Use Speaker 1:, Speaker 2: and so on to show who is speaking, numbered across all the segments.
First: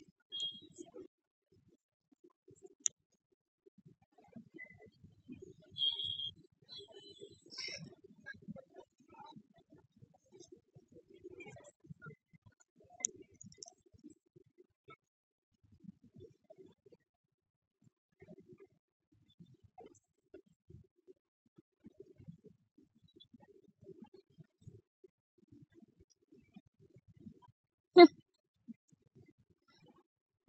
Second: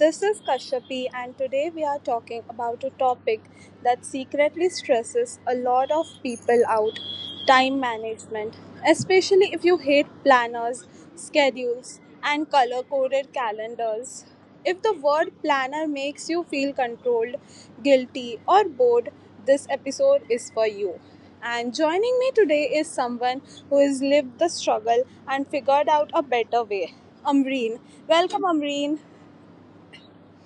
Speaker 1: This is Kashyapi, and today we are talking about a topic that secretly stresses a lot of people out, time management, especially if you hate planners, schedules, and color coded calendars. If the word "planner" makes you feel controlled, guilty, or bored, this episode is for you. And joining me today is someone who has lived the struggle and figured out a better way, Amreen. Welcome, Amreen.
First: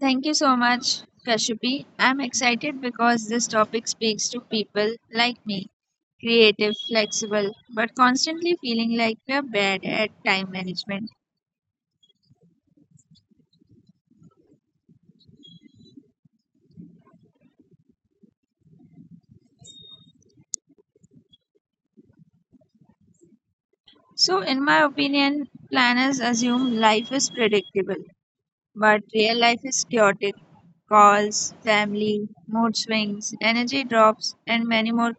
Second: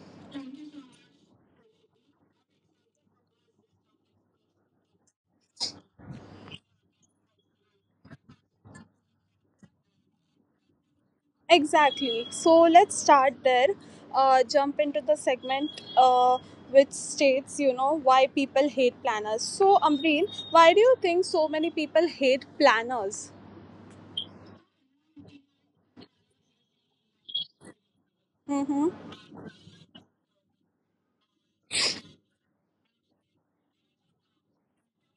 Speaker 2: Thank you so much, Kashyapi. I'm excited because this topic speaks to people like me, creative, flexible, but constantly feeling like we're bad at time management.
Speaker 1: Exactly. So let's start there. Jump into the segment which states, why people hate planners. So, Amreen, why do you think so many people hate planners?
Speaker 2: So, in my opinion, planners assume life is predictable, but
Speaker 1: Mm-hmm.
Speaker 2: real life is chaotic. Calls, family, mood swings, energy drops, and many more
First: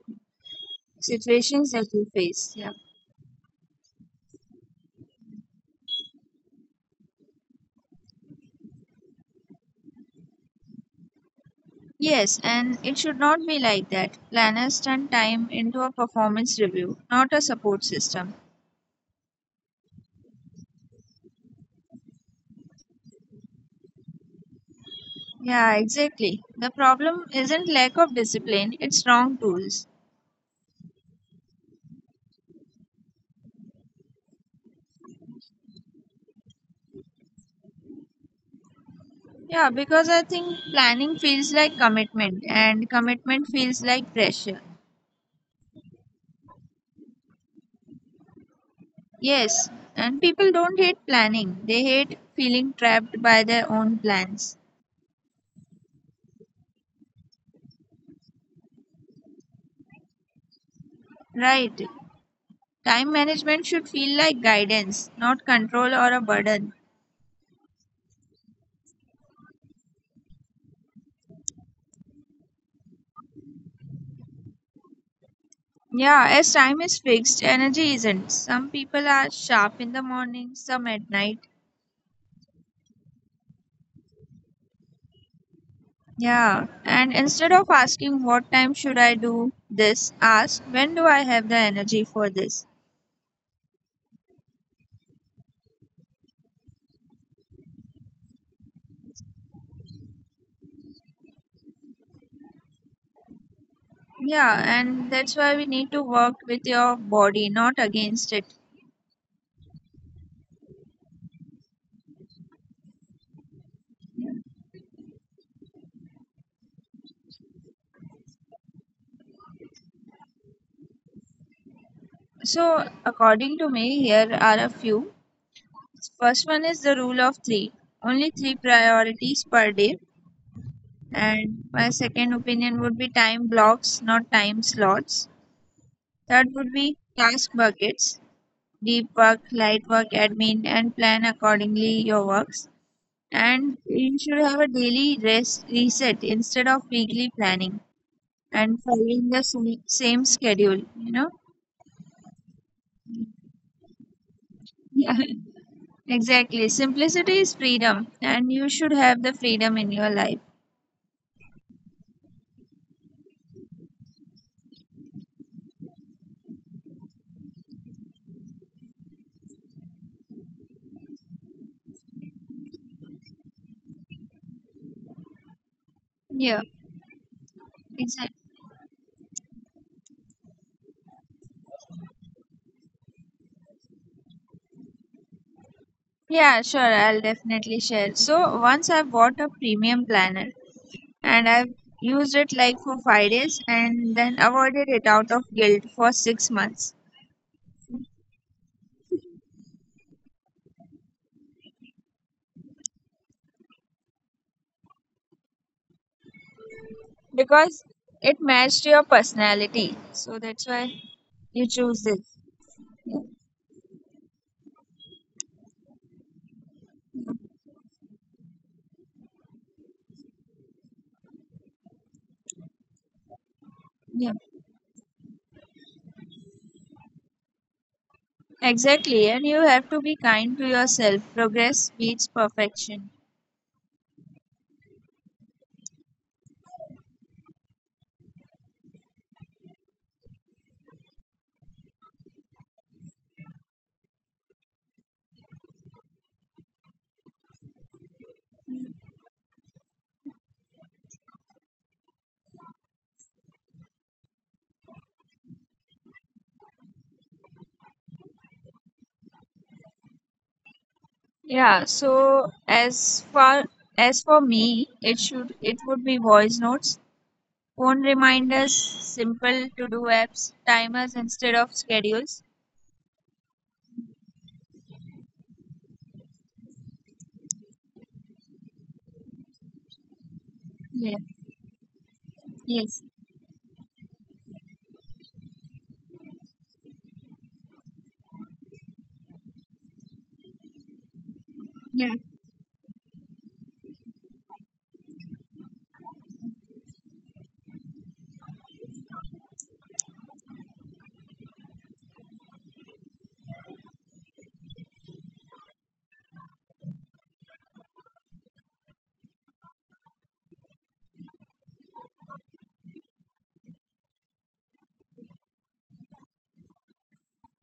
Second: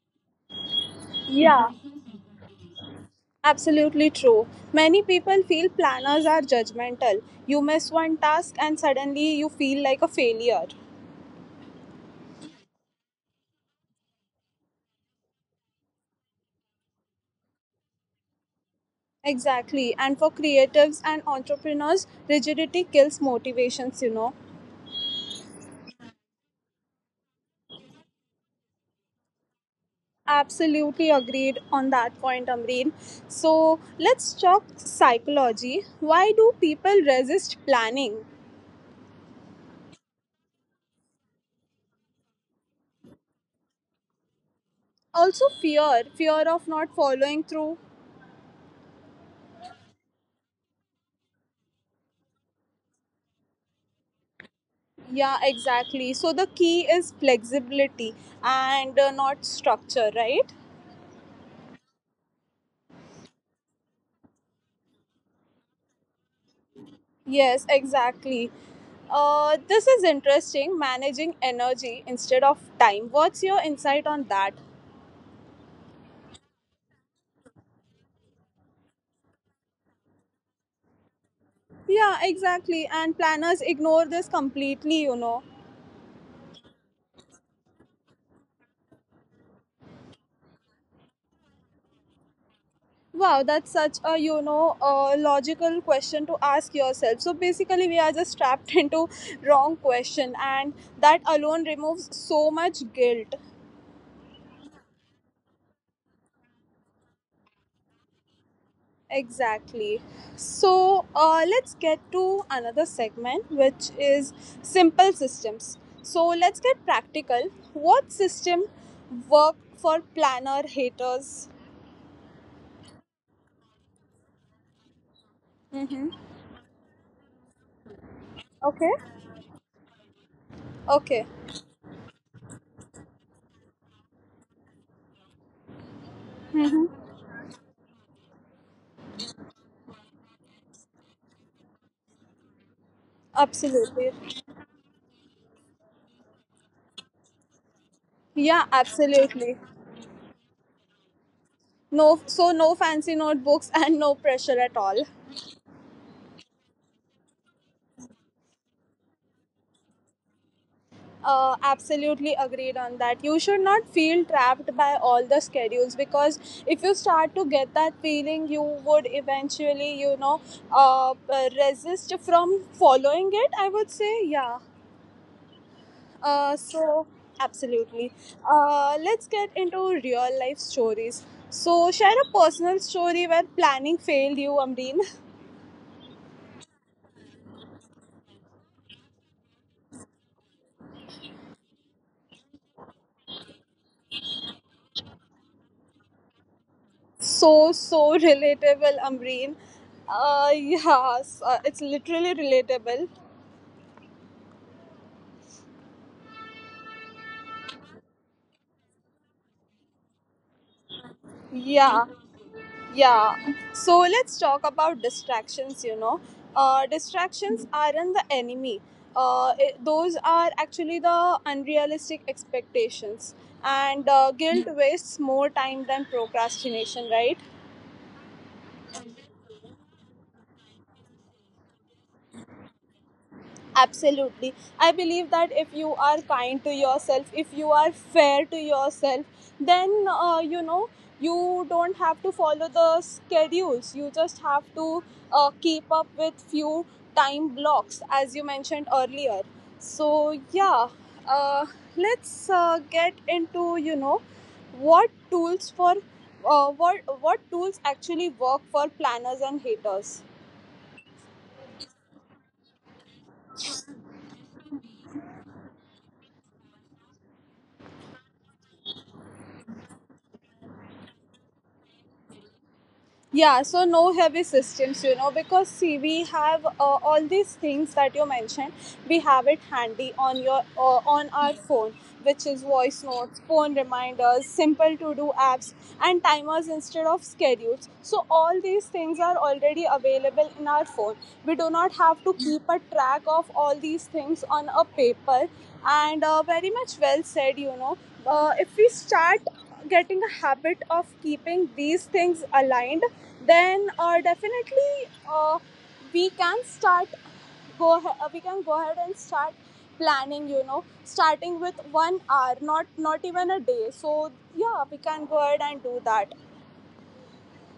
Speaker 1: Yeah.
Speaker 2: situations that you face. Yeah.
Speaker 1: Absolutely true. Many people feel planners are judgmental. You miss one task and suddenly you feel like a failure.
Speaker 2: Yes, and it should not be like that. Planners turn time into a performance review, not a support system.
Speaker 1: Exactly. And for creatives and entrepreneurs, rigidity kills motivations.
Speaker 2: Yeah, exactly. The problem isn't lack of discipline, it's wrong tools.
Speaker 1: Absolutely agreed on that point, Amreen. So let's talk psychology. Why do people resist planning?
Speaker 2: Yeah, because I think planning feels like commitment and commitment feels like pressure.
Speaker 1: Also, fear of not following through.
Speaker 2: Yes, and people don't hate planning, they hate feeling trapped by their own plans.
Speaker 1: Yeah, exactly. So the key is flexibility and not structure, right?
Speaker 2: Right. Time management should feel like guidance, not control or a burden.
Speaker 1: Yes, exactly. This is interesting. Managing energy instead of time. What's your insight on that?
Speaker 2: Yeah, as time is fixed, energy isn't. Some people are sharp in the morning, some at night.
Speaker 1: Yeah, exactly. And planners ignore this completely.
Speaker 2: Yeah, and instead of asking what time should I do this, ask when do I have the energy for this.
Speaker 1: Wow, that's such a logical question to ask yourself. So basically, we are just trapped into wrong question, and that alone removes so much guilt.
Speaker 2: Yeah, and that's why we need to work with your body, not against it.
Speaker 1: Exactly. So let's get to another segment, which is simple systems. So let's get practical. What system work for planner haters?
Speaker 2: So, according to me, here are a few.
Speaker 1: Mm-hmm.
Speaker 2: First one is the rule of three, only three
Speaker 1: Okay.
Speaker 2: priorities per day.
Speaker 1: Okay.
Speaker 2: And my second opinion would be time blocks, not time slots. That would
Speaker 1: Mm-hmm.
Speaker 2: be task buckets, deep work, light work, admin, and plan accordingly your works. And
Speaker 1: Absolutely.
Speaker 2: you should have a daily rest reset instead of weekly planning
Speaker 1: Yeah,
Speaker 2: and following the
Speaker 1: absolutely.
Speaker 2: same schedule, you know?
Speaker 1: No, so no fancy notebooks and no pressure at all.
Speaker 2: Yeah, exactly. Simplicity is freedom, and you should have the freedom in your life.
Speaker 1: Absolutely agreed on that. You should not feel trapped by all the schedules because if you start to get that feeling, you would resist from following it. I would say, yeah. Uh,
Speaker 2: Yeah,
Speaker 1: so, absolutely.
Speaker 2: exactly.
Speaker 1: Let's get into real life stories. So, share a personal story where planning failed you, Amreen.
Speaker 2: Yeah, sure, I'll definitely share. So, once I bought a premium planner and I've used it like for 5 days and then avoided it out of guilt for 6 months
Speaker 1: So, so relatable, Amreen. Yeah, it's literally relatable.
Speaker 2: because it matched your personality. So that's why you choose
Speaker 1: Yeah.
Speaker 2: this.
Speaker 1: Yeah, so let's talk about distractions. Distractions aren't the enemy, those are actually the unrealistic expectations. And
Speaker 2: Yeah,
Speaker 1: guilt wastes more time than procrastination, right?
Speaker 2: exactly. And you have to be kind to yourself. Progress beats perfection.
Speaker 1: Absolutely. I believe that if you are kind to yourself, if you are fair to yourself, then you don't have to follow the schedules. You just have to keep up with few time blocks, as you mentioned earlier. So yeah, uh, let's get into what tools for what tools actually work for planners and haters.
Speaker 2: Yeah. So as far as for me, it would be voice notes, phone reminders, simple to do apps, timers instead of schedules.
Speaker 1: Yeah, so no heavy systems, you know, because see, we have all these things that you mentioned. We have it handy on your
Speaker 2: Yeah.
Speaker 1: on our phone, which is voice
Speaker 2: Yes.
Speaker 1: notes, phone reminders, simple to do apps, and timers instead of schedules. So all these things are already available in our phone. We do not
Speaker 2: Yeah.
Speaker 1: have to keep a track of all these things on a paper. And very much well said, you know. If we start getting a habit of keeping these things aligned, then definitely uh, we can start go we can go ahead and start planning, you know, starting with 1 hour, not even a day. So yeah, we can go ahead and do that.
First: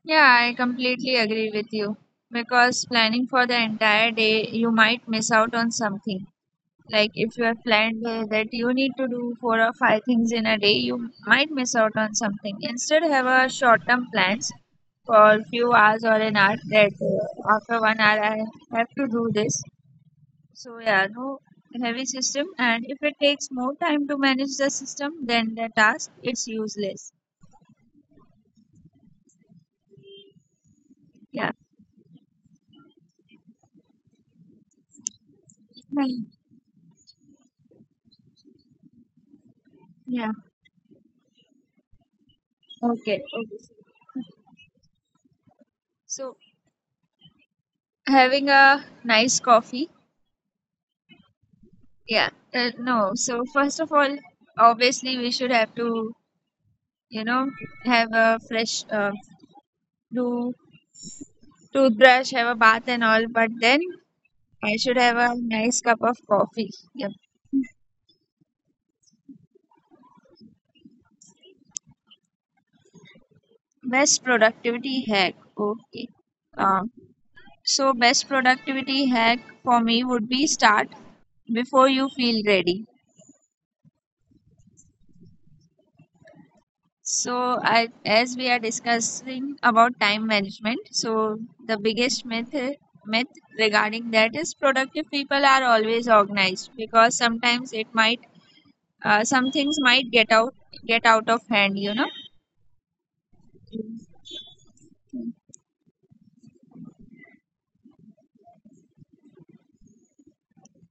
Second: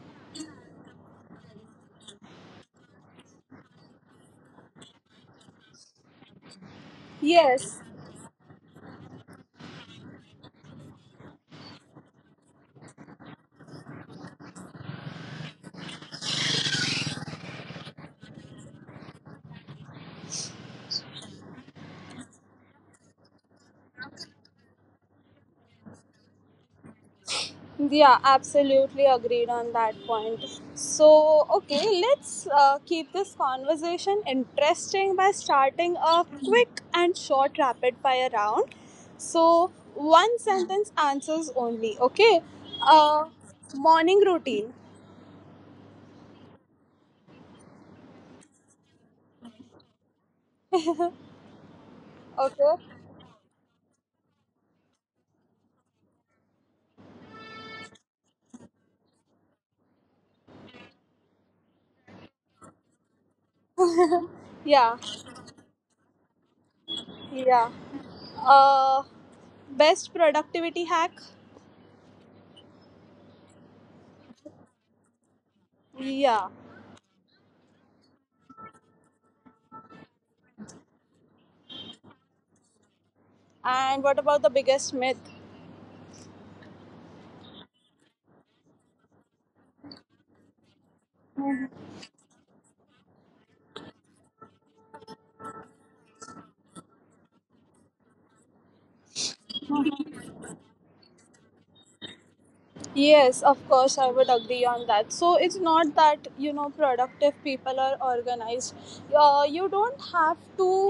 Speaker 2: Yeah, I completely agree with you because planning for the entire day, you might miss out on something. Like if you have
Speaker 1: Yes.
Speaker 2: planned that you need to do four or five things in a day, you might miss out on something. Instead, have a short-term plans for a few hours or an hour that after 1 hour I have to do this. So yeah, no heavy system. And if it takes more time to manage the system than the task, it's useless.
Speaker 1: Yeah, absolutely agreed on that point. So,
Speaker 2: Yeah.
Speaker 1: okay, let's keep this conversation interesting by starting a
Speaker 2: Fine.
Speaker 1: quick and short rapid fire round. So,
Speaker 2: Yeah.
Speaker 1: one sentence answers only, okay?
Speaker 2: Okay.
Speaker 1: Uh,
Speaker 2: Okay.
Speaker 1: Morning routine,
Speaker 2: So having a nice coffee. Yeah.
Speaker 1: okay?
Speaker 2: No. So first of all, obviously we should have to, you know, have a fresh do toothbrush, have a bath and all. But then I
Speaker 1: Yeah,
Speaker 2: should have a nice cup of coffee. Yep.
Speaker 1: yeah. Uh, Best productivity hack,
Speaker 2: Best productivity hack. Okay.
Speaker 1: yeah.
Speaker 2: Um, so best productivity hack for me would be start before you feel ready.
Speaker 1: And what about the biggest myth?
Speaker 2: So, I, as we are discussing about time management, so the biggest myth regarding that is productive people are always organized because sometimes it might some things might get out of hand, you know.
Speaker 1: Yes, of course, I would agree on that. So it's not that you know productive people are organized. You don't have to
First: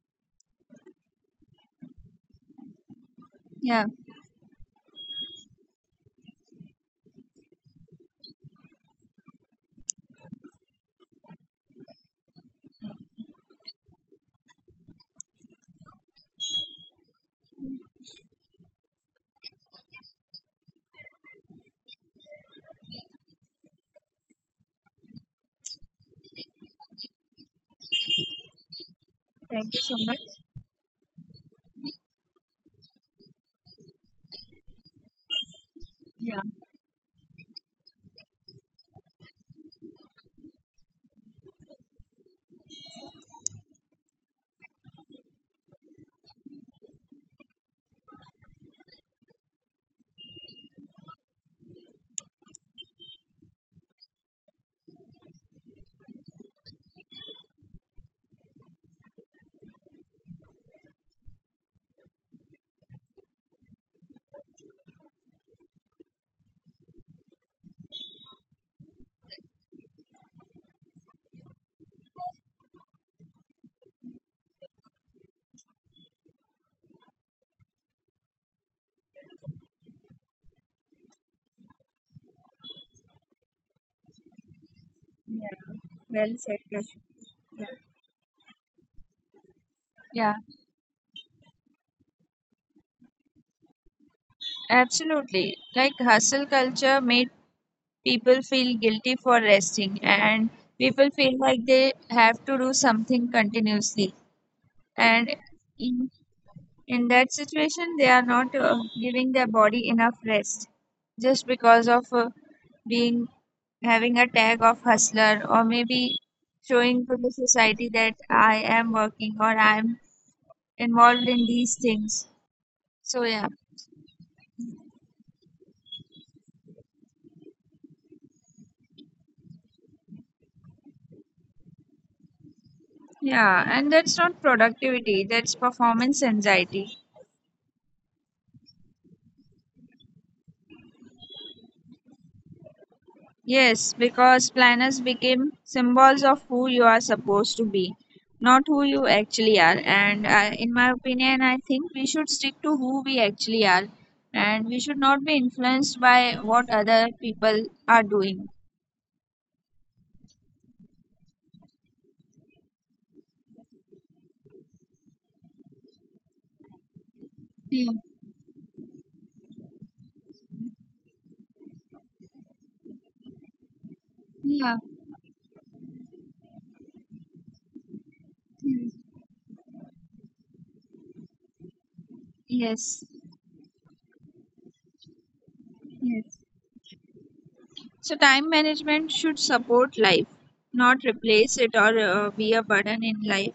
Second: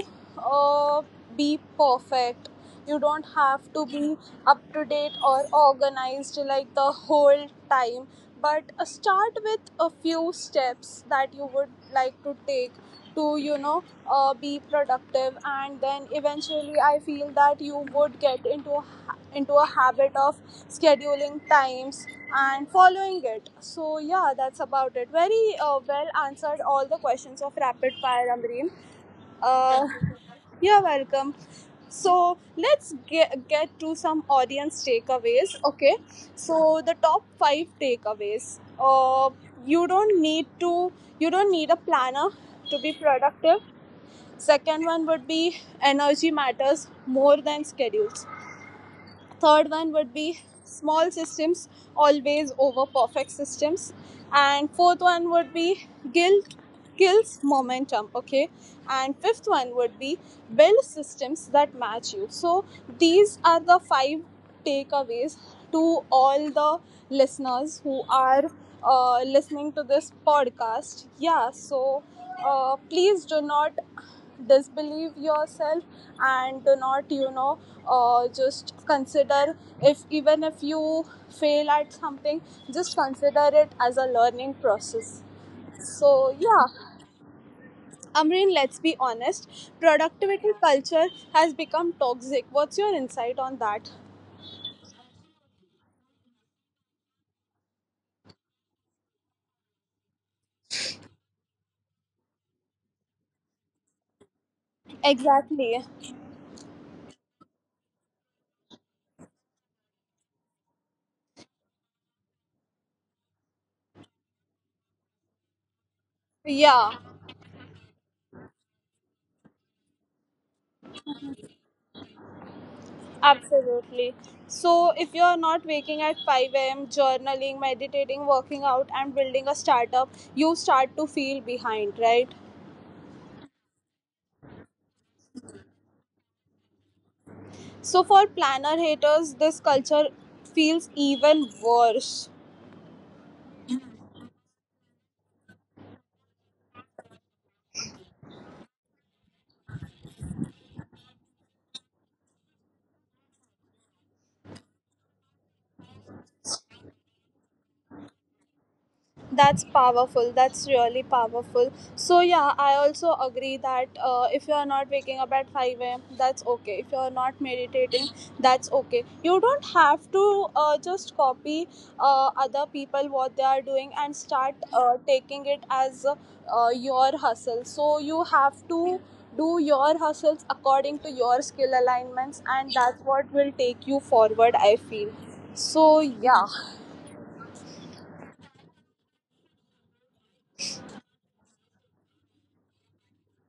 Speaker 1: uh, be perfect. You don't have to
Speaker 2: Yeah.
Speaker 1: be up to date or organized like the whole time. But start with a few steps that you would like to take to be productive, and then eventually I feel that you would get into a habit of scheduling times and following it. So yeah, that's about it. Very well answered all the questions of rapid fire, Amreen.
Speaker 2: Thank you
Speaker 1: Uh,
Speaker 2: so much.
Speaker 1: you're welcome. So let's get to some audience takeaways. Okay,
Speaker 2: Yeah.
Speaker 1: so the top five takeaways. You don't need to. You don't need a planner to be productive. Second one would be energy matters more than schedules. Third one would be small systems always over perfect systems. And fourth one would be guilt kills momentum, okay. And fifth one would be build systems that match you. So these are the five takeaways to all the listeners who are listening to this podcast. Yeah, so please do not disbelieve yourself, and do not just consider, if even if you fail at something, just consider it as a learning process.
Speaker 2: Yeah. Well
Speaker 1: So
Speaker 2: said,
Speaker 1: yeah.
Speaker 2: Kashif. Yeah.
Speaker 1: Amreen, let's be honest,
Speaker 2: Yeah,
Speaker 1: productivity culture has become toxic. What's your insight on that?
Speaker 2: absolutely. Like hustle culture made people feel guilty for resting, and people feel like they have to do something continuously. And
Speaker 1: Exactly.
Speaker 2: in that situation, they are not giving their body enough rest just because of being having a tag of hustler or maybe
Speaker 1: Yeah,
Speaker 2: showing to the society that I am working or I'm involved in these things. So yeah,
Speaker 1: absolutely. So if you're not waking at 5 a.m, journaling, meditating, working out, and building a startup, you start to feel behind, right?
Speaker 2: yeah, and that's not productivity, that's performance anxiety.
Speaker 1: So for planner haters, this culture feels even worse.
Speaker 2: Yes, because planners became symbols of who you are supposed to be, not who you actually are. And in my opinion, I think we should stick to who we actually are and we should not be influenced by what other people are doing.
Speaker 1: That's powerful. That's really powerful. So yeah, I also agree that if you are not waking up at five a.m., that's okay. If you are not
Speaker 2: Yeah,
Speaker 1: meditating, that's okay. You don't have to just copy other people what they are doing and start
Speaker 2: yeah,
Speaker 1: taking it as your hustle. So you have
Speaker 2: yes,
Speaker 1: to do your hustles according to your skill alignments, and
Speaker 2: Yes.
Speaker 1: that's what will take you forward. I feel. So
Speaker 2: yes.
Speaker 1: yeah,
Speaker 2: So, time management should support life, not replace it or be a burden in life.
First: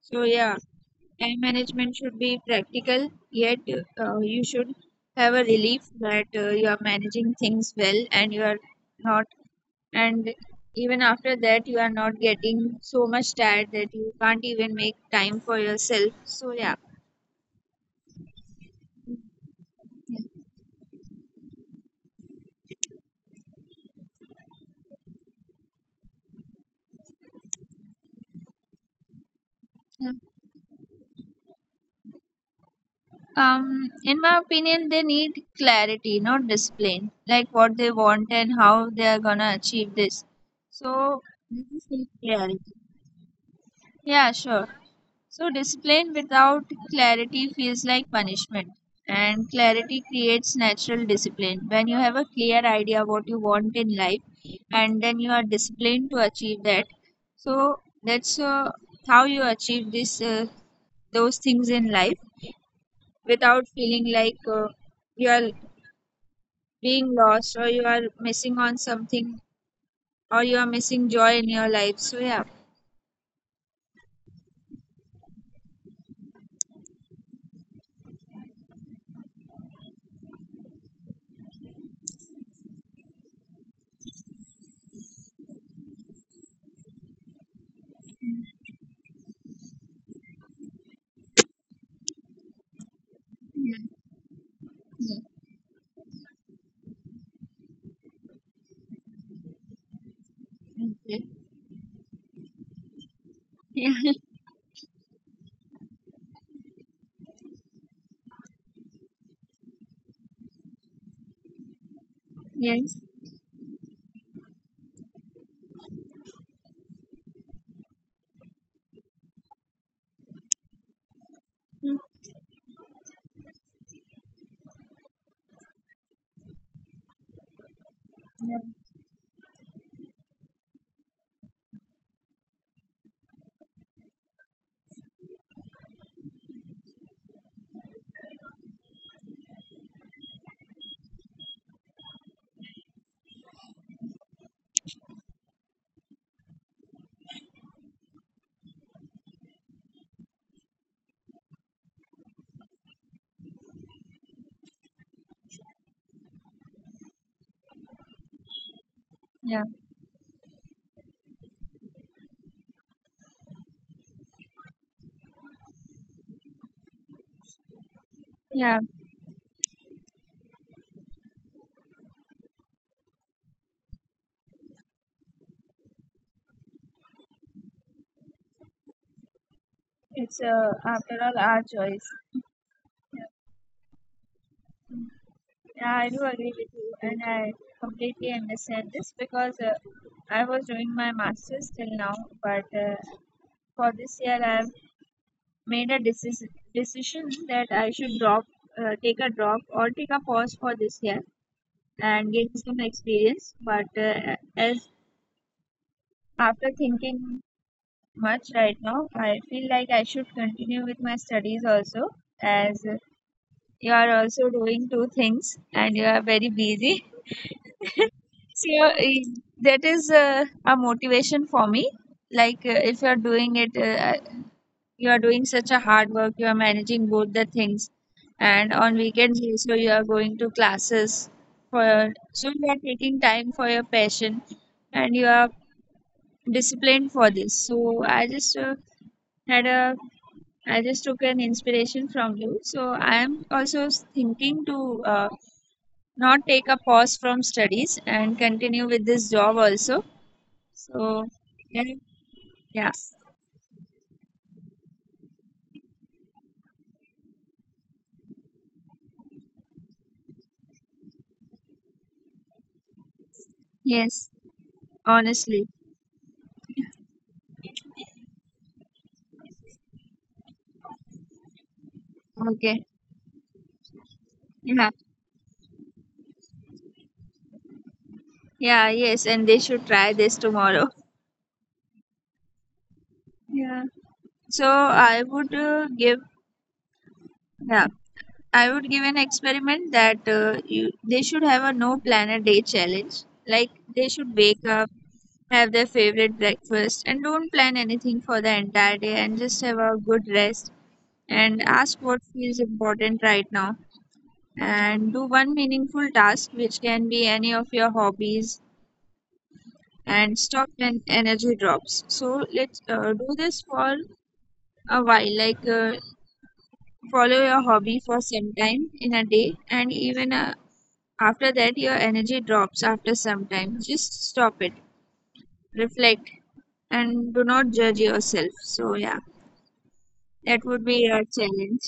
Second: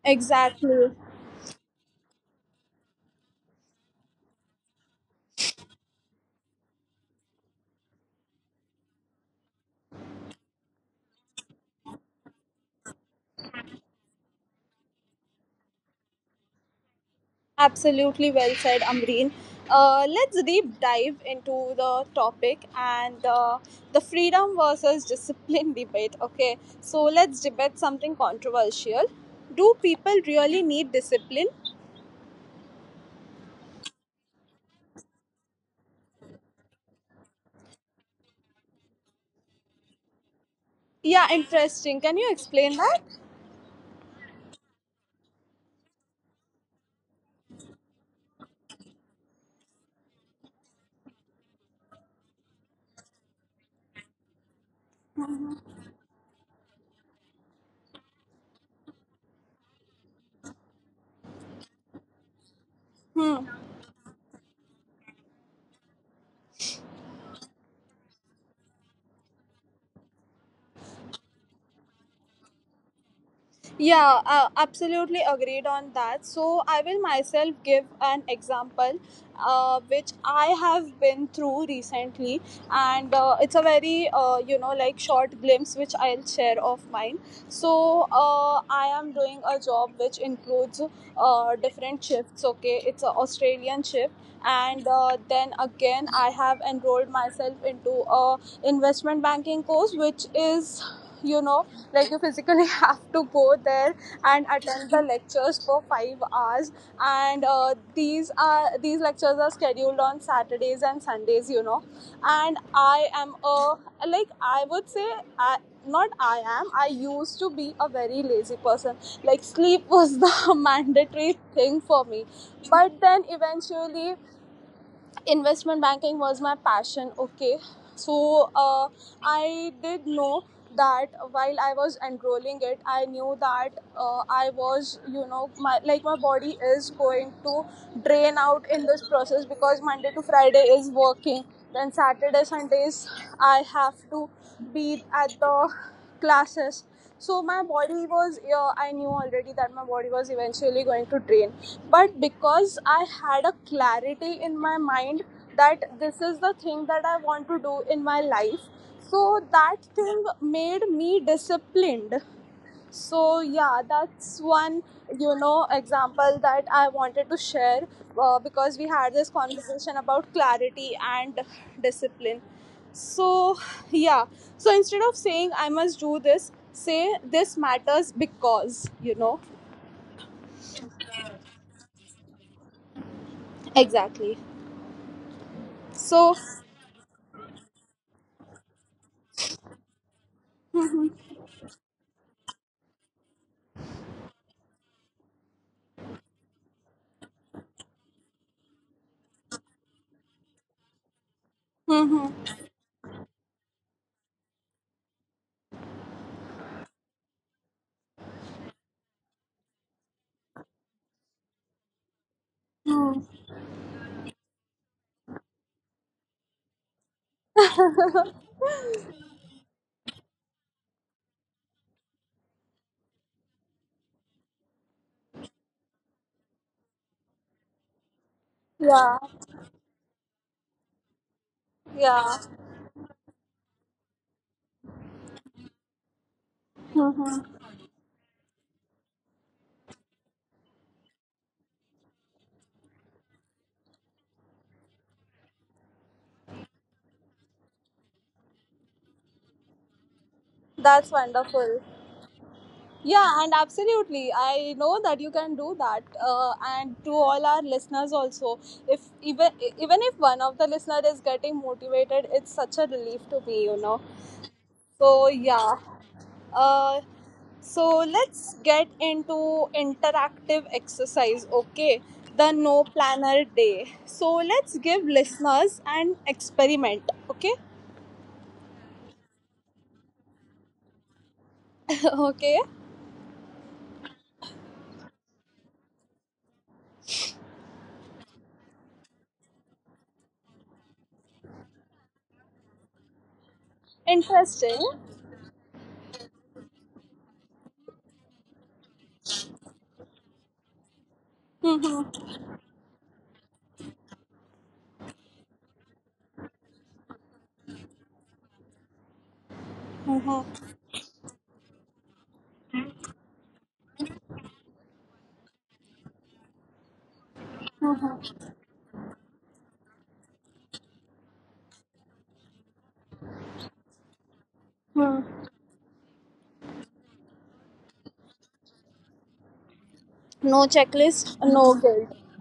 Speaker 2: So, yeah.
Speaker 1: exactly.
Speaker 2: Time management should be practical, yet you should have a relief that you are managing things well and you are not, and even after that, you are not getting so much tired that you can't even make time for yourself. So, yeah.
Speaker 1: Absolutely well said, Amreen. Let's deep dive into the topic and the freedom versus discipline debate. Okay, so let's debate something controversial. Do people really need discipline?
Speaker 2: In my opinion, they need clarity, not discipline, like what they want and how they are gonna achieve this.
Speaker 1: Yeah,
Speaker 2: So, this
Speaker 1: interesting. Can
Speaker 2: is
Speaker 1: you explain
Speaker 2: clarity.
Speaker 1: that?
Speaker 2: Yeah, sure. So, discipline without clarity feels like punishment, and clarity creates natural discipline. When you have a clear idea what you want in life, and then you are disciplined to achieve that, so that's how you achieve this those things in life
Speaker 1: Hmm.
Speaker 2: without feeling like you are being lost or you are missing on something or you are missing joy in your life. So yeah.
Speaker 1: Yeah, absolutely agreed on that. So I will myself give an example, which I have been through recently, and it's a very like short glimpse which I'll share of mine. So I am doing a job which includes different shifts. Okay, it's an Australian shift, and then again I have enrolled myself into a investment banking course, which is, you
Speaker 2: Okay.
Speaker 1: know, like you physically have to go there
Speaker 2: Yeah.
Speaker 1: and attend the lectures for 5 hours. And these lectures are scheduled on Saturdays and Sundays. You know, and I
Speaker 2: Yes.
Speaker 1: am a like I would say I. not I am, I used to be a very lazy person. Like, sleep was the mandatory thing for me. But then eventually, investment banking was my passion. Okay, so I did know that while I was enrolling it, I knew that I was, my body is going to drain out in this process because Monday to Friday is working, then Saturday, Sundays I have to be at the classes. So my body was, yeah, I knew already that my body was eventually going to drain, but because I had a clarity in my mind that this is the thing that I want to do in my life, so that
Speaker 2: Yeah.
Speaker 1: thing made me disciplined. So yeah, that's one, you know, example that I wanted to share, because we
Speaker 2: Yeah.
Speaker 1: had this conversation about clarity and discipline. So yeah, so instead of saying I must do this, say this matters, because you know.
Speaker 2: It's after all our choice. Yeah,
Speaker 1: Exactly.
Speaker 2: yeah, I
Speaker 1: So,
Speaker 2: do agree with you, and I completely understand this because I was doing my master's till now, but for this year I've made a decision that I should drop, take a drop or take a pause for this year
Speaker 1: hmm,
Speaker 2: and gain some experience. But as after thinking much right now, I feel like I should continue with my studies also as you are also doing two things and you are very busy so that is a motivation for me like if you are doing it, you are doing such a hard work, you are managing both the things, and on
Speaker 1: yeah,
Speaker 2: weekends also you are going to classes for,
Speaker 1: yeah,
Speaker 2: so you are taking time for your passion and you are disciplined for
Speaker 1: hmm,
Speaker 2: this. So I just had a, I just took an inspiration from you, so I am also thinking to uh, not take a pause from studies and continue with this job also.
Speaker 1: that's
Speaker 2: So,
Speaker 1: wonderful.
Speaker 2: yeah, yeah,
Speaker 1: Yeah, and absolutely. I know that you can do that. And to all our listeners also, if even if one of the listener is getting motivated, it's such a relief to me, you know.
Speaker 2: yes,
Speaker 1: So yeah.
Speaker 2: honestly.
Speaker 1: Uh, so let's get into interactive exercise, okay? The no
Speaker 2: Okay.
Speaker 1: planner day. So let's give
Speaker 2: Yeah,
Speaker 1: listeners an experiment, okay?
Speaker 2: yeah, yes, and they should try this tomorrow.
Speaker 1: okay.
Speaker 2: Yeah. So I would yeah, I would give an experiment that you, they should have a no plan a day challenge. Like they should
Speaker 1: Interesting.
Speaker 2: wake up, have their favorite breakfast, and don't plan anything for the entire day and just have a good rest and ask
Speaker 1: Mhm.
Speaker 2: what feels important right now and do one meaningful task, which can be any of your hobbies, and
Speaker 1: Mhm.
Speaker 2: stop when energy drops. So let's do this for a while, like follow your hobby for some time in a day, and even after that, your energy drops after some time. Just stop it, reflect, and do not judge yourself. So, yeah,
Speaker 1: No
Speaker 2: that
Speaker 1: checklist,
Speaker 2: would be
Speaker 1: no
Speaker 2: your
Speaker 1: guilt.
Speaker 2: challenge.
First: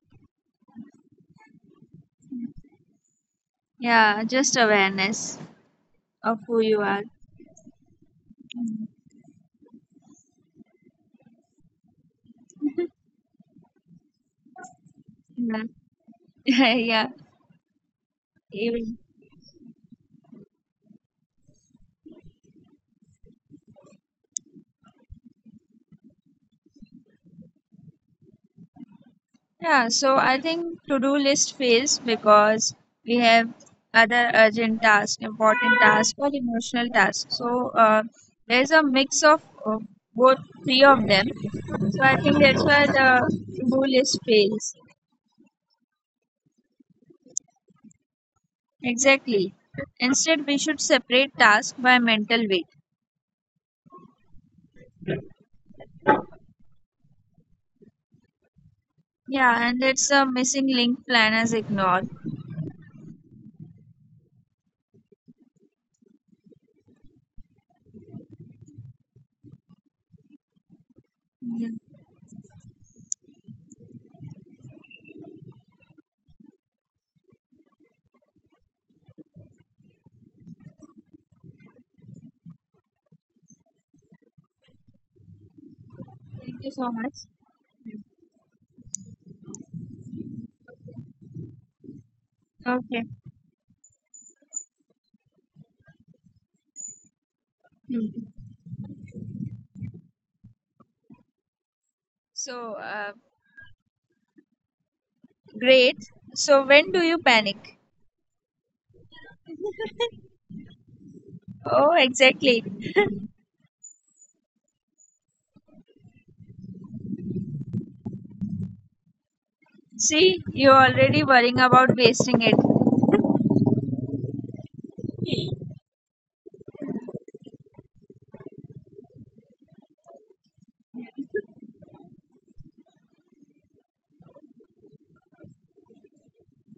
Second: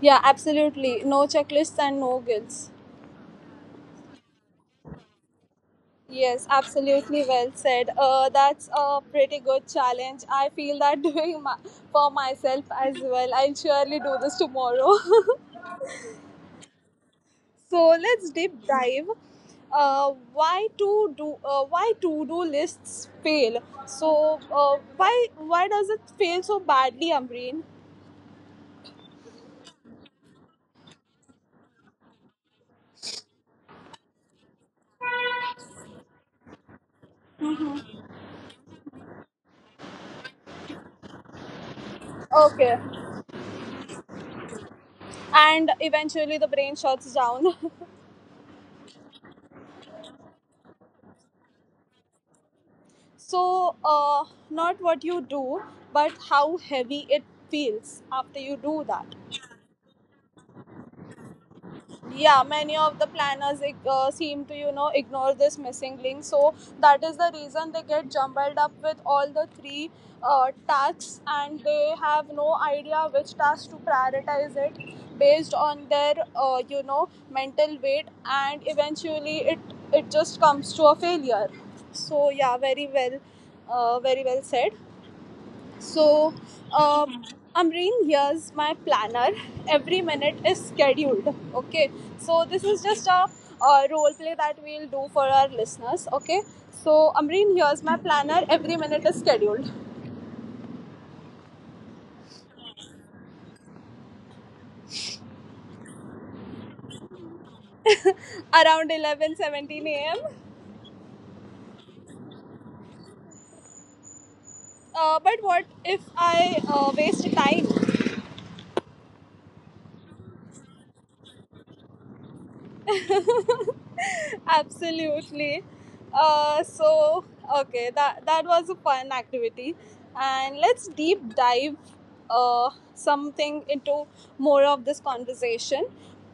Speaker 1: Yeah, absolutely. No checklists and no guilts.
Speaker 2: Yeah, just awareness of
Speaker 1: Yes,
Speaker 2: who you are.
Speaker 1: absolutely well said. That's a pretty good challenge. I feel that doing my, for myself as well. I'll surely do this tomorrow.
Speaker 2: Yeah, yeah.
Speaker 1: So let's deep
Speaker 2: Even.
Speaker 1: dive. Why to do lists fail? So why does it fail so badly, Amreen?
Speaker 2: Yeah, so I think to-do list fails because we have other urgent tasks, important tasks, or emotional tasks. So there's a mix of both three of them. So I think that's why
Speaker 1: Okay,
Speaker 2: the to-do list fails.
Speaker 1: and eventually the brain shuts down.
Speaker 2: Exactly. Instead, we should separate tasks by mental weight.
Speaker 1: So not what you do, but how heavy it feels after you do that.
Speaker 2: Yeah, and that's a missing link planners ignore.
Speaker 1: Yeah, many of the planners seem to, you know, ignore this missing link. So that is the reason they get jumbled up with all the three tasks,
Speaker 2: Yeah.
Speaker 1: and they have no idea which task to prioritize it based on their mental weight, and eventually it it just comes to a failure. So yeah, very well said.
Speaker 2: Thank
Speaker 1: So,
Speaker 2: you so much.
Speaker 1: uh, Amreen, here's my planner. Every minute is scheduled. Okay. So, this
Speaker 2: Okay.
Speaker 1: is just a role play that we'll do for our listeners. Okay. So, Amreen, here's my planner. Every minute is scheduled
Speaker 2: So great. So when do you panic?
Speaker 1: around 11:17 a.m.
Speaker 2: Oh, exactly.
Speaker 1: But what if I waste time?
Speaker 2: See, you're already worrying about wasting it.
Speaker 1: Absolutely. So okay, that was a fun activity, and let's deep dive something into more of this conversation.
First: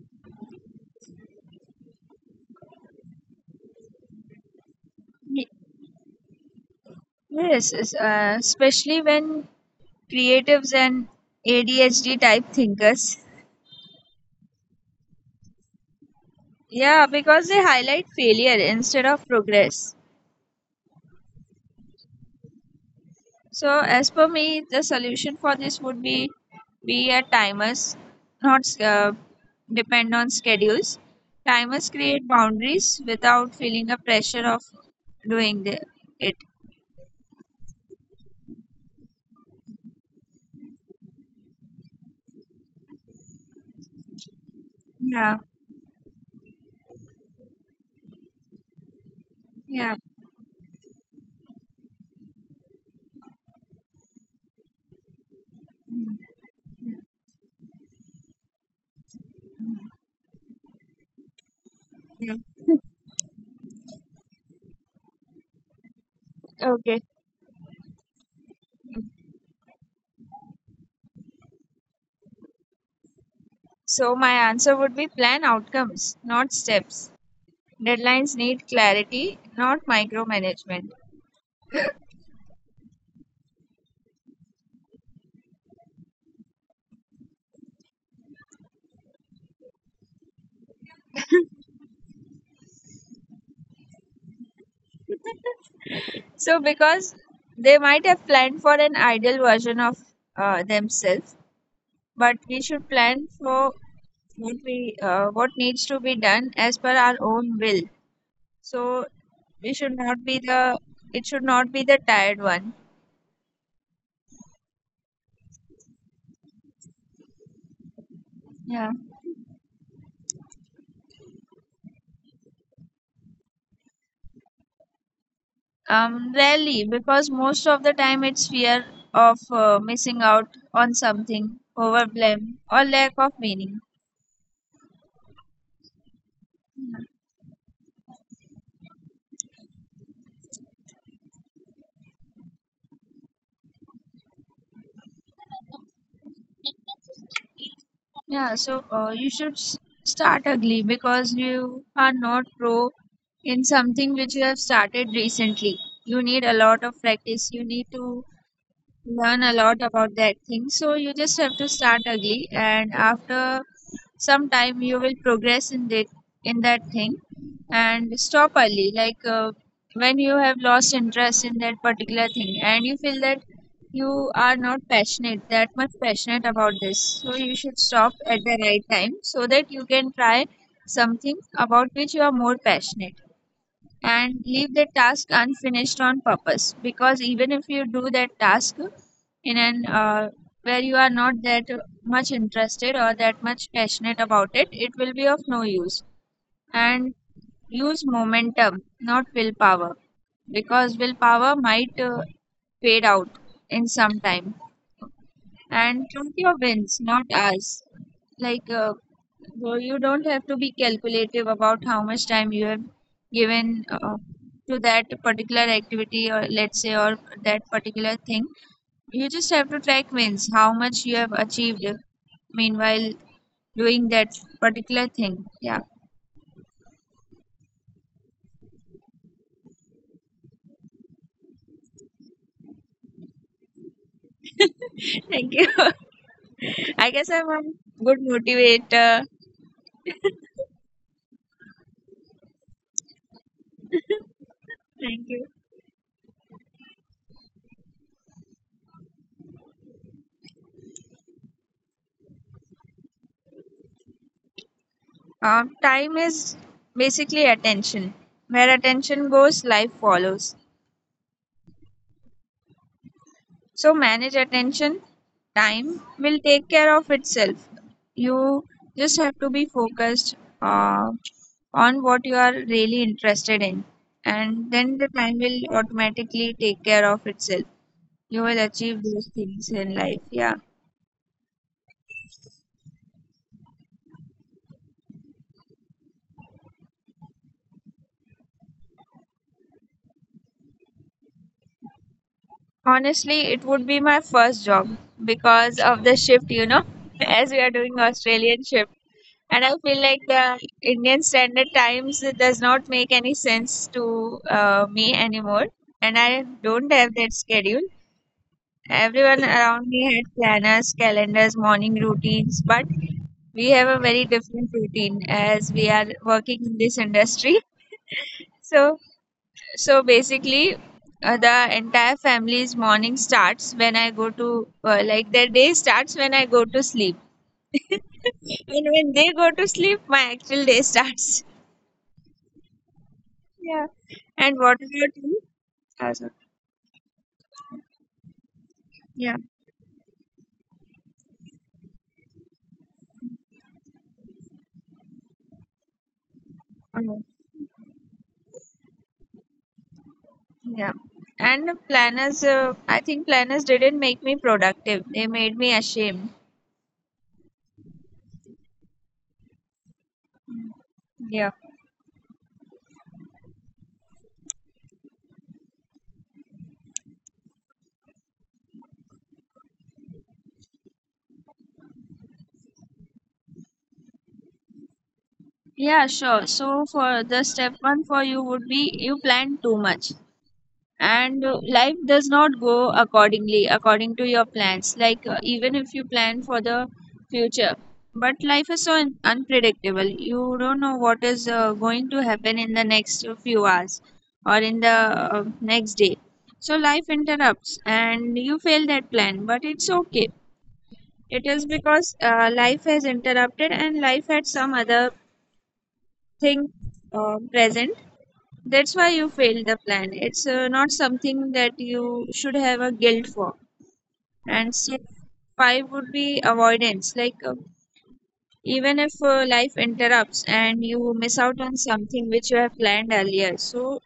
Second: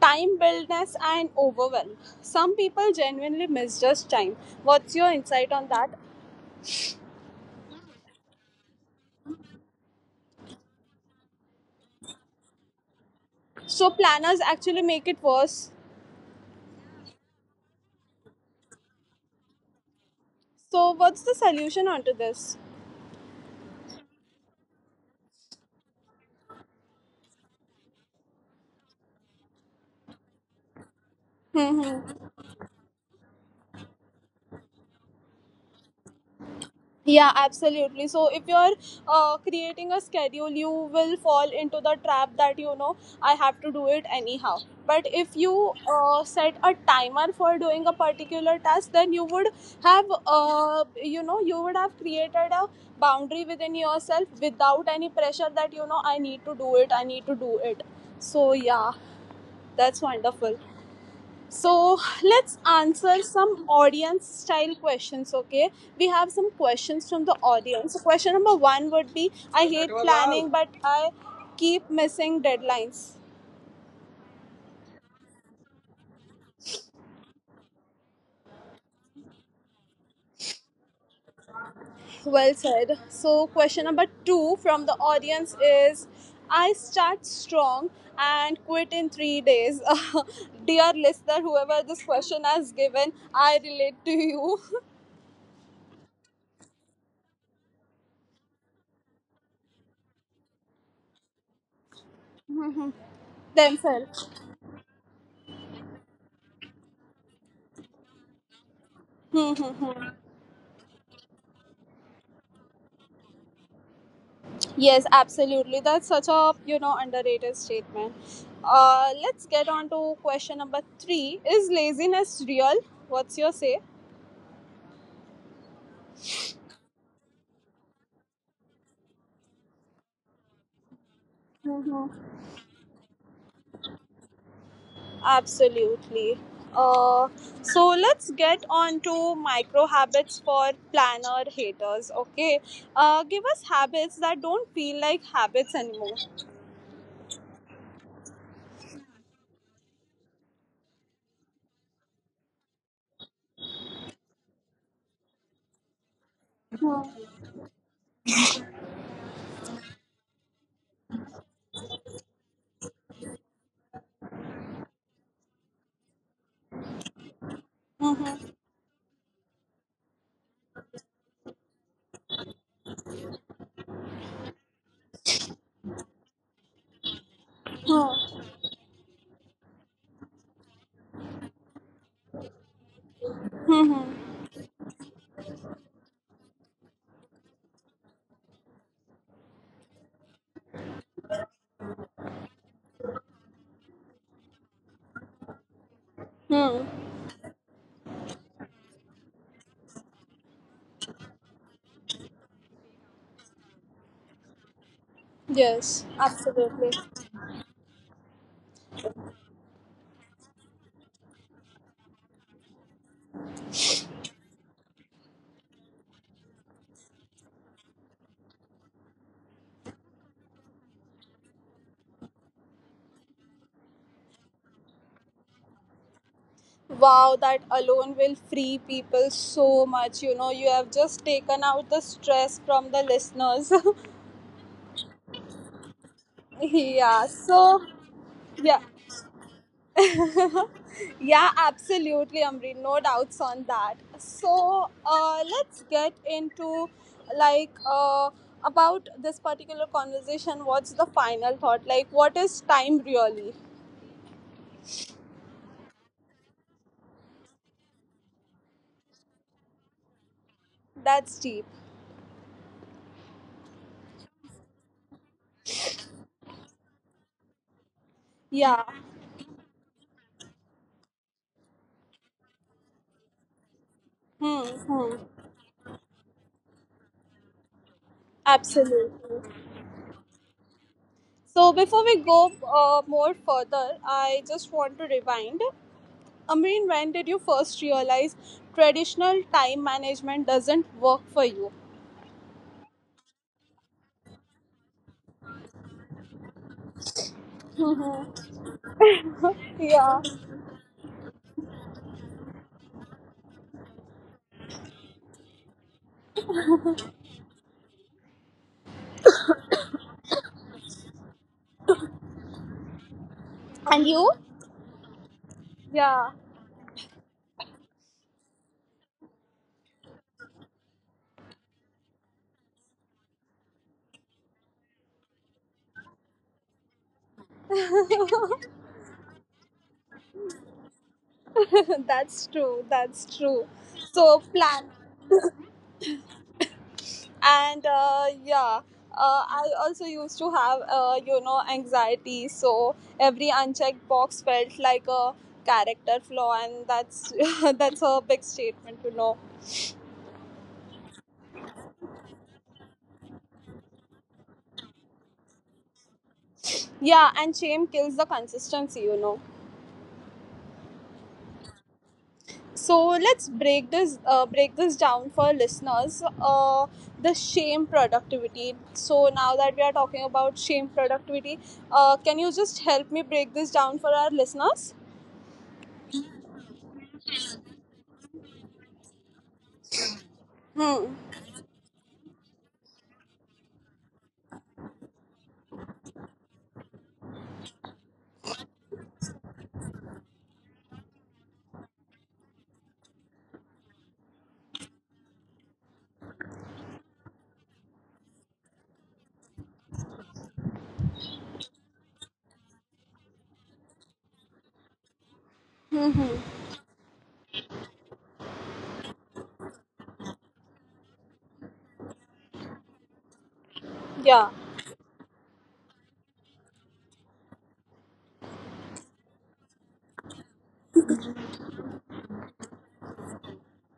Speaker 1: Time buildness and overwhelm. Some people genuinely misjudge time. What's your
Speaker 2: Y-
Speaker 1: insight on that?
Speaker 2: Yes, especially when creatives and ADHD type thinkers.
Speaker 1: So planners actually make it worse.
Speaker 2: Yeah, because they highlight failure instead of progress.
Speaker 1: So what's the solution onto this?
Speaker 2: So, as per me, the solution for this would be a timers, not depend on schedules.
Speaker 1: Hmm,
Speaker 2: Timers
Speaker 1: hmm.
Speaker 2: create boundaries without feeling a pressure of doing it.
Speaker 1: Yeah, absolutely. So if you're creating a schedule, you will fall into the trap that, you know, I have to do it anyhow. But if
Speaker 2: Yeah,
Speaker 1: you set a timer for doing a particular task, then you would have
Speaker 2: yeah,
Speaker 1: you know, you would have created a boundary within yourself without any pressure that, you know, I need to do it, I need to do it. So yeah, that's wonderful. So let's
Speaker 2: yeah.
Speaker 1: answer some audience style questions, okay? We have some questions from the
Speaker 2: Okay.
Speaker 1: audience. So question number one would be, I hate planning, but I keep missing deadlines.
Speaker 2: So my answer would be plan outcomes, not steps. Deadlines need clarity, not micromanagement.
Speaker 1: Well said. So question number two from the audience is, I start strong and quit in 3 days. Dear listener, whoever this question has given, I relate to you.
Speaker 2: So because they might have planned for an ideal version of themselves, but we should plan
Speaker 1: Themselves.
Speaker 2: for what we what needs to be done as per our own will. So we should not be the, it should not be the tired one.
Speaker 1: Yes, absolutely. That's such a, you know, underrated statement. Let's
Speaker 2: Yeah.
Speaker 1: get on to question number three. Is laziness real? What's your say?
Speaker 2: Rarely, because most of the time it's fear of missing out on something,
Speaker 1: Mm-hmm.
Speaker 2: over blame, or lack of meaning.
Speaker 1: Absolutely. Uh, so let's get on to micro habits for planner haters. Okay. Give us habits that don't feel like habits anymore.
Speaker 2: Yeah, so you should start ugly because you are not pro in something which you have started recently. You need a lot of practice, you need to learn a lot about that thing. So you just have to start ugly, and after some time, you will progress in in that thing and stop early like when you have lost interest in that particular thing and you feel that you are not passionate, that much passionate about this, so you should stop
Speaker 1: Hmm.
Speaker 2: at the right time so that you can try something about which you are more passionate
Speaker 1: Hmm, hmm.
Speaker 2: and leave the task unfinished on purpose because even if you do that task in an where you are not that much interested or that much passionate about it, it will be of no use.
Speaker 1: Hmm.
Speaker 2: And use momentum, not willpower, because willpower might fade out in some time.
Speaker 1: Yes,
Speaker 2: And count your
Speaker 1: absolutely.
Speaker 2: wins, not us. Like, uh, so you don't have to be calculative about how much time you have given to that particular activity, or that particular thing. You just have to track wins, how much you have achieved meanwhile doing that particular thing. Yeah.
Speaker 1: Wow, that alone will free people so much. You know, you have just taken out the stress from the listeners.
Speaker 2: Thank you.
Speaker 1: Yeah,
Speaker 2: I guess I'm a
Speaker 1: so
Speaker 2: good
Speaker 1: yeah,
Speaker 2: motivator.
Speaker 1: yeah, absolutely, Amri. No doubts on that. So,
Speaker 2: Thank you.
Speaker 1: let's get into like about this particular conversation. What's the final thought? Like, what is time really?
Speaker 2: Time is basically attention. Where attention goes, life follows.
Speaker 1: That's deep.
Speaker 2: So manage attention. Time will take care of itself. You
Speaker 1: Yeah.
Speaker 2: just have to be focused on what you are really interested in,
Speaker 1: Hmm,
Speaker 2: and then the
Speaker 1: hmm.
Speaker 2: time will automatically take care of itself. You will achieve those
Speaker 1: Absolutely.
Speaker 2: things in life. Yeah.
Speaker 1: So before we go more further, I just want to rewind. Amreen, when did you first realize traditional time management doesn't work for you?
Speaker 2: Honestly, it would be my first job because of the shift, you know, as we are doing Australian shift. And I feel like
Speaker 1: Yeah.
Speaker 2: the Indian standard times it does not make any sense to me anymore. And I don't have that schedule. Everyone around me had planners, calendars, morning routines, but we have a
Speaker 1: And
Speaker 2: very
Speaker 1: you?
Speaker 2: different routine as we are
Speaker 1: Yeah.
Speaker 2: working in this industry. So, so basically, the entire family's morning starts when I go to like their day starts when I go to sleep, and when they go to sleep, my actual day starts.
Speaker 1: That's true. That's true.
Speaker 2: Yeah.
Speaker 1: So
Speaker 2: And what is
Speaker 1: plan
Speaker 2: your team? As a-
Speaker 1: and yeah.
Speaker 2: Yeah.
Speaker 1: I also used to have, you know, anxiety. So every unchecked box felt like a character flaw, and
Speaker 2: Mhm.
Speaker 1: that's that's a big statement to know.
Speaker 2: Yeah. And planners, I think planners didn't make me productive. They made me ashamed.
Speaker 1: Yeah, and shame kills the consistency, you know.
Speaker 2: Yeah.
Speaker 1: So let's break this down for listeners. The shame productivity. So now that we are talking about shame productivity, can you just help me break this down for our listeners?
Speaker 2: Yeah, sure. So for the step one for you would be you plan too much.
Speaker 1: Hmm.
Speaker 2: And life does not go accordingly according to your plans even if you plan for the future, but life is so unpredictable. You don't know what is going to happen in the next few hours or in the next day. So life interrupts and you fail that plan, but it's okay. It is because life has interrupted and life had some other thing
Speaker 1: Mm-hmm.
Speaker 2: present. That's why you failed the plan. It's not something that you should have a guilt for.
Speaker 1: Yeah.
Speaker 2: And step five would be avoidance. Even if life interrupts and you miss out on something which you have planned earlier, so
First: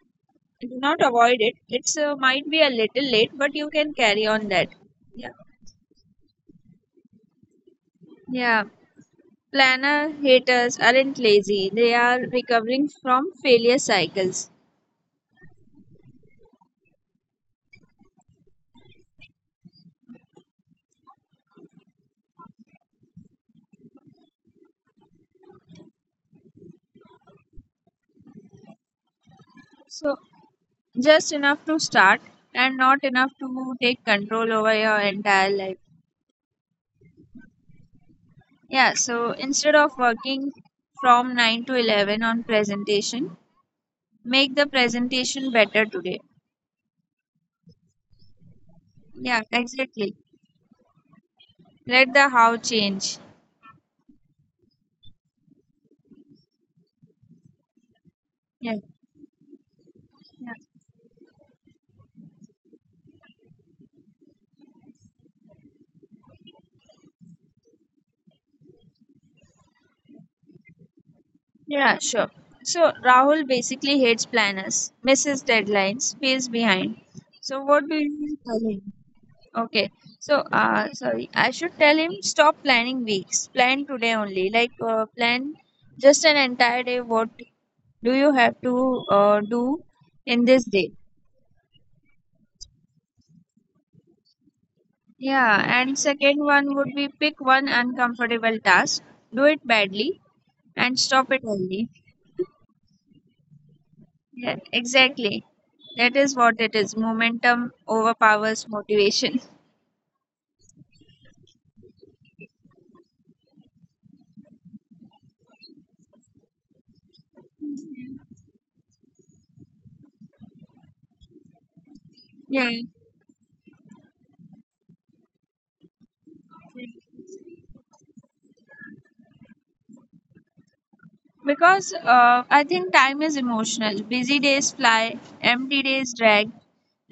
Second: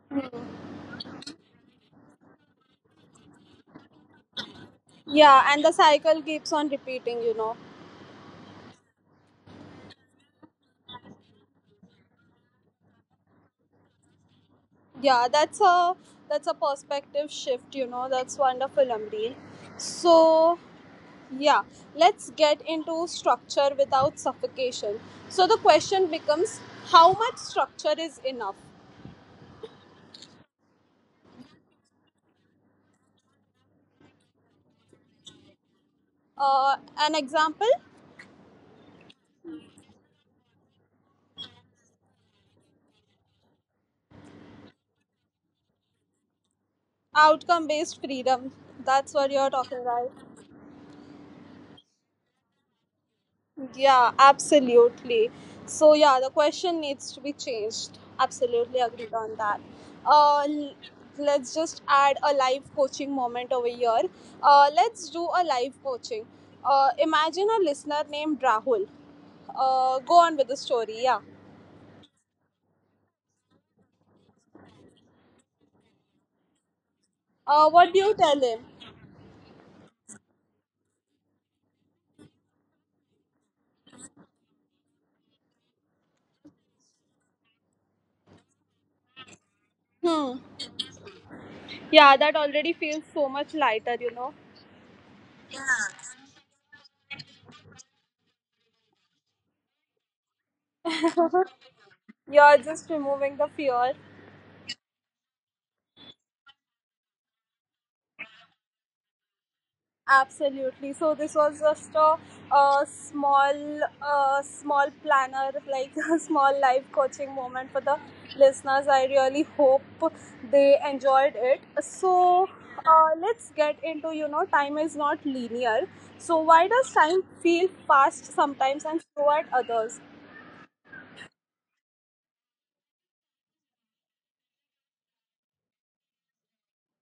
Speaker 2: do not avoid it. It's might be a little late, but you can carry on that. Yeah.
Speaker 1: Yeah, and the cycle keeps on repeating, you know.
Speaker 2: Yeah. Planner haters aren't lazy, they are recovering from failure cycles.
Speaker 1: Yeah, that's a perspective shift, you know. That's wonderful, Amreen. So yeah, let's get into structure without suffocation. So the question becomes, how much structure is enough?
Speaker 2: So, just enough to start and not enough to take control over your entire life.
Speaker 1: An example
Speaker 2: Yeah, so instead of working from 9 to 11 on presentation, make the presentation better today.
Speaker 1: outcome based freedom. That's what
Speaker 2: Yeah,
Speaker 1: you're talking about.
Speaker 2: exactly. Let the how change.
Speaker 1: Yeah, absolutely. So yeah, the question needs to be changed.
Speaker 2: Yeah,
Speaker 1: Absolutely agreed on that. Uh,
Speaker 2: yeah,
Speaker 1: l- let's just add a live coaching moment over here. Let's do a live coaching. Imagine a listener named Rahul. Go on with the story. Yeah.
Speaker 2: yeah, sure. So Rahul basically hates planners, misses deadlines, feels behind. So what do
Speaker 1: What do you
Speaker 2: you
Speaker 1: tell
Speaker 2: tell
Speaker 1: him?
Speaker 2: him? Okay, so sorry, I should tell him stop planning weeks. Plan today only. Plan just an entire day. What do you have to do in
Speaker 1: Hmm.
Speaker 2: this day?
Speaker 1: Yeah, that already feels so much lighter. You know,
Speaker 2: Yeah, and second one would be pick one uncomfortable task, do it badly, and stop it only.
Speaker 1: you're just removing the fear.
Speaker 2: Yeah, exactly. That is what it is. Momentum overpowers motivation.
Speaker 1: Absolutely. So this was just a small, small planner, like a small life coaching moment for the listeners. I really hope they enjoyed it. So
Speaker 2: Yeah,
Speaker 1: let's get into, you know, time is not linear. So why does time feel fast sometimes and slow at others?
Speaker 2: because I think time is emotional. Busy days fly, empty days drag,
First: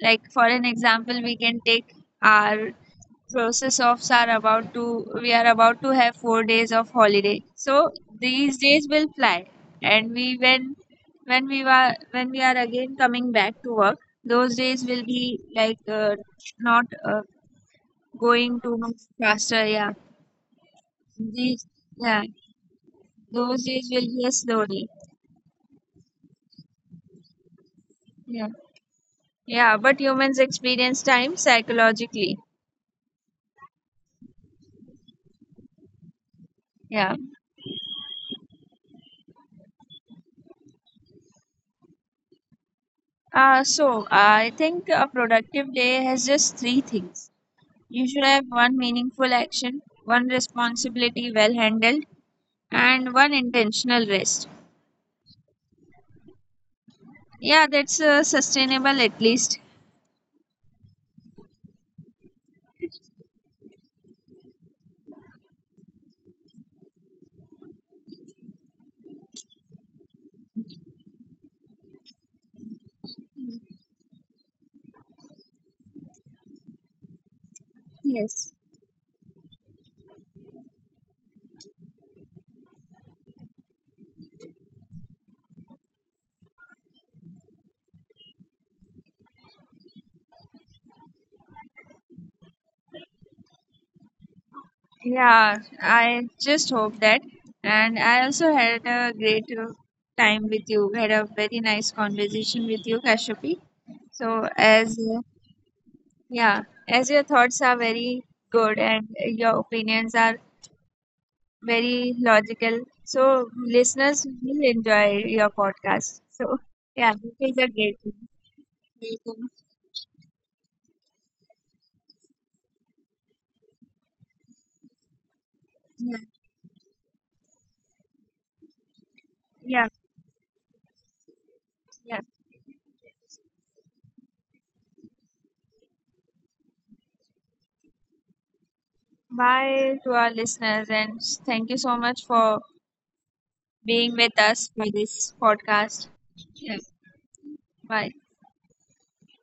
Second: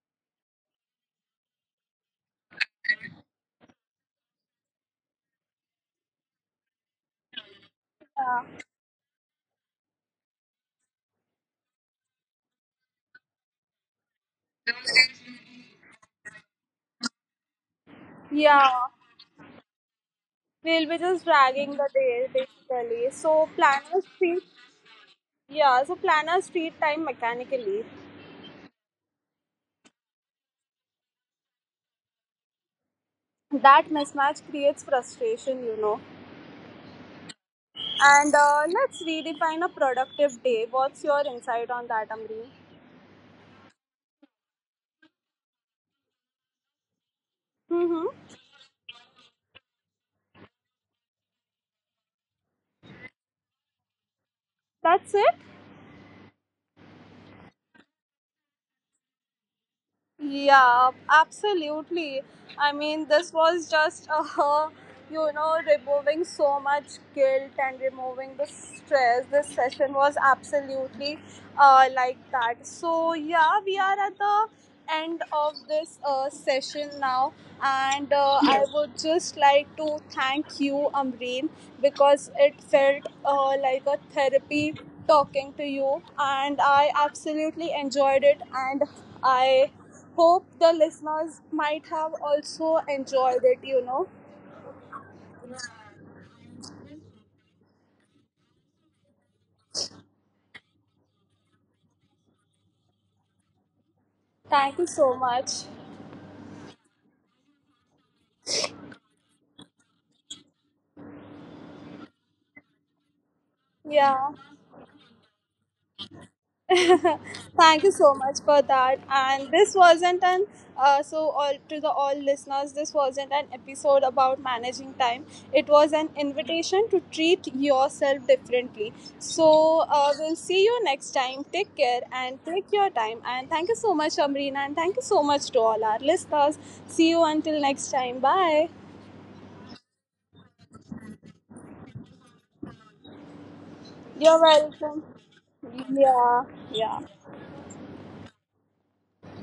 Speaker 2: like for an example we can take our process offs are about to, we are about to have 4 days of holiday, so these
Speaker 1: Yeah.
Speaker 2: days will fly. And we when when we were when we are again coming back to work, those days will be like not going
Speaker 1: Yeah.
Speaker 2: too much faster. Yeah,
Speaker 1: We'll be just
Speaker 2: these,
Speaker 1: dragging the
Speaker 2: yeah,
Speaker 1: day basically. So
Speaker 2: those days will
Speaker 1: planners
Speaker 2: be a
Speaker 1: treat
Speaker 2: slow day.
Speaker 1: yeah. So planners treat time mechanically.
Speaker 2: Yeah, yeah, but humans experience time psychologically.
Speaker 1: That mismatch creates frustration, you know.
Speaker 2: Yeah.
Speaker 1: And let's redefine a productive day. What's your insight on that, Amreen?
Speaker 2: So I think a productive day has just three things. You should
Speaker 1: Mm-hmm.
Speaker 2: have one meaningful action, one responsibility well handled, and one intentional rest.
Speaker 1: That's it.
Speaker 2: Yeah, that's sustainable at least.
Speaker 1: Yeah, absolutely. I mean, this was just you know, removing so much guilt and removing the stress. This session was absolutely like that. So yeah, we are at the end of this session now, and
Speaker 2: Yes.
Speaker 1: I would just like to thank you, Amreen, because it felt like a therapy talking to you, and I absolutely enjoyed it. And I hope the listeners might have also enjoyed it, you know.
Speaker 2: Yeah, I just hope that. And I also had a great time with you. Had a very nice conversation with you, Kashyapi. So
Speaker 1: Thank you
Speaker 2: as
Speaker 1: so
Speaker 2: uh,
Speaker 1: much.
Speaker 2: yeah, as your thoughts are very good and your opinions are very logical. So listeners
Speaker 1: Yeah,
Speaker 2: will enjoy your podcast. So yeah, it is a
Speaker 1: thank you
Speaker 2: great thing.
Speaker 1: so much for that. And
Speaker 2: Welcome.
Speaker 1: this wasn't an So all to the all listeners. This wasn't an episode about managing time. It was an
Speaker 2: Yeah,
Speaker 1: invitation to treat yourself differently. So
Speaker 2: yeah,
Speaker 1: we'll see you next time. Take care
Speaker 2: yeah.
Speaker 1: and take your time. And thank you so much, Amrina, and thank you so much to all our listeners. See you until next time. Bye.
Speaker 2: Bye to our listeners and thank you so much for being with us for this podcast.
Speaker 1: Yeah,
Speaker 2: Yeah.
Speaker 1: yeah.
Speaker 2: Bye.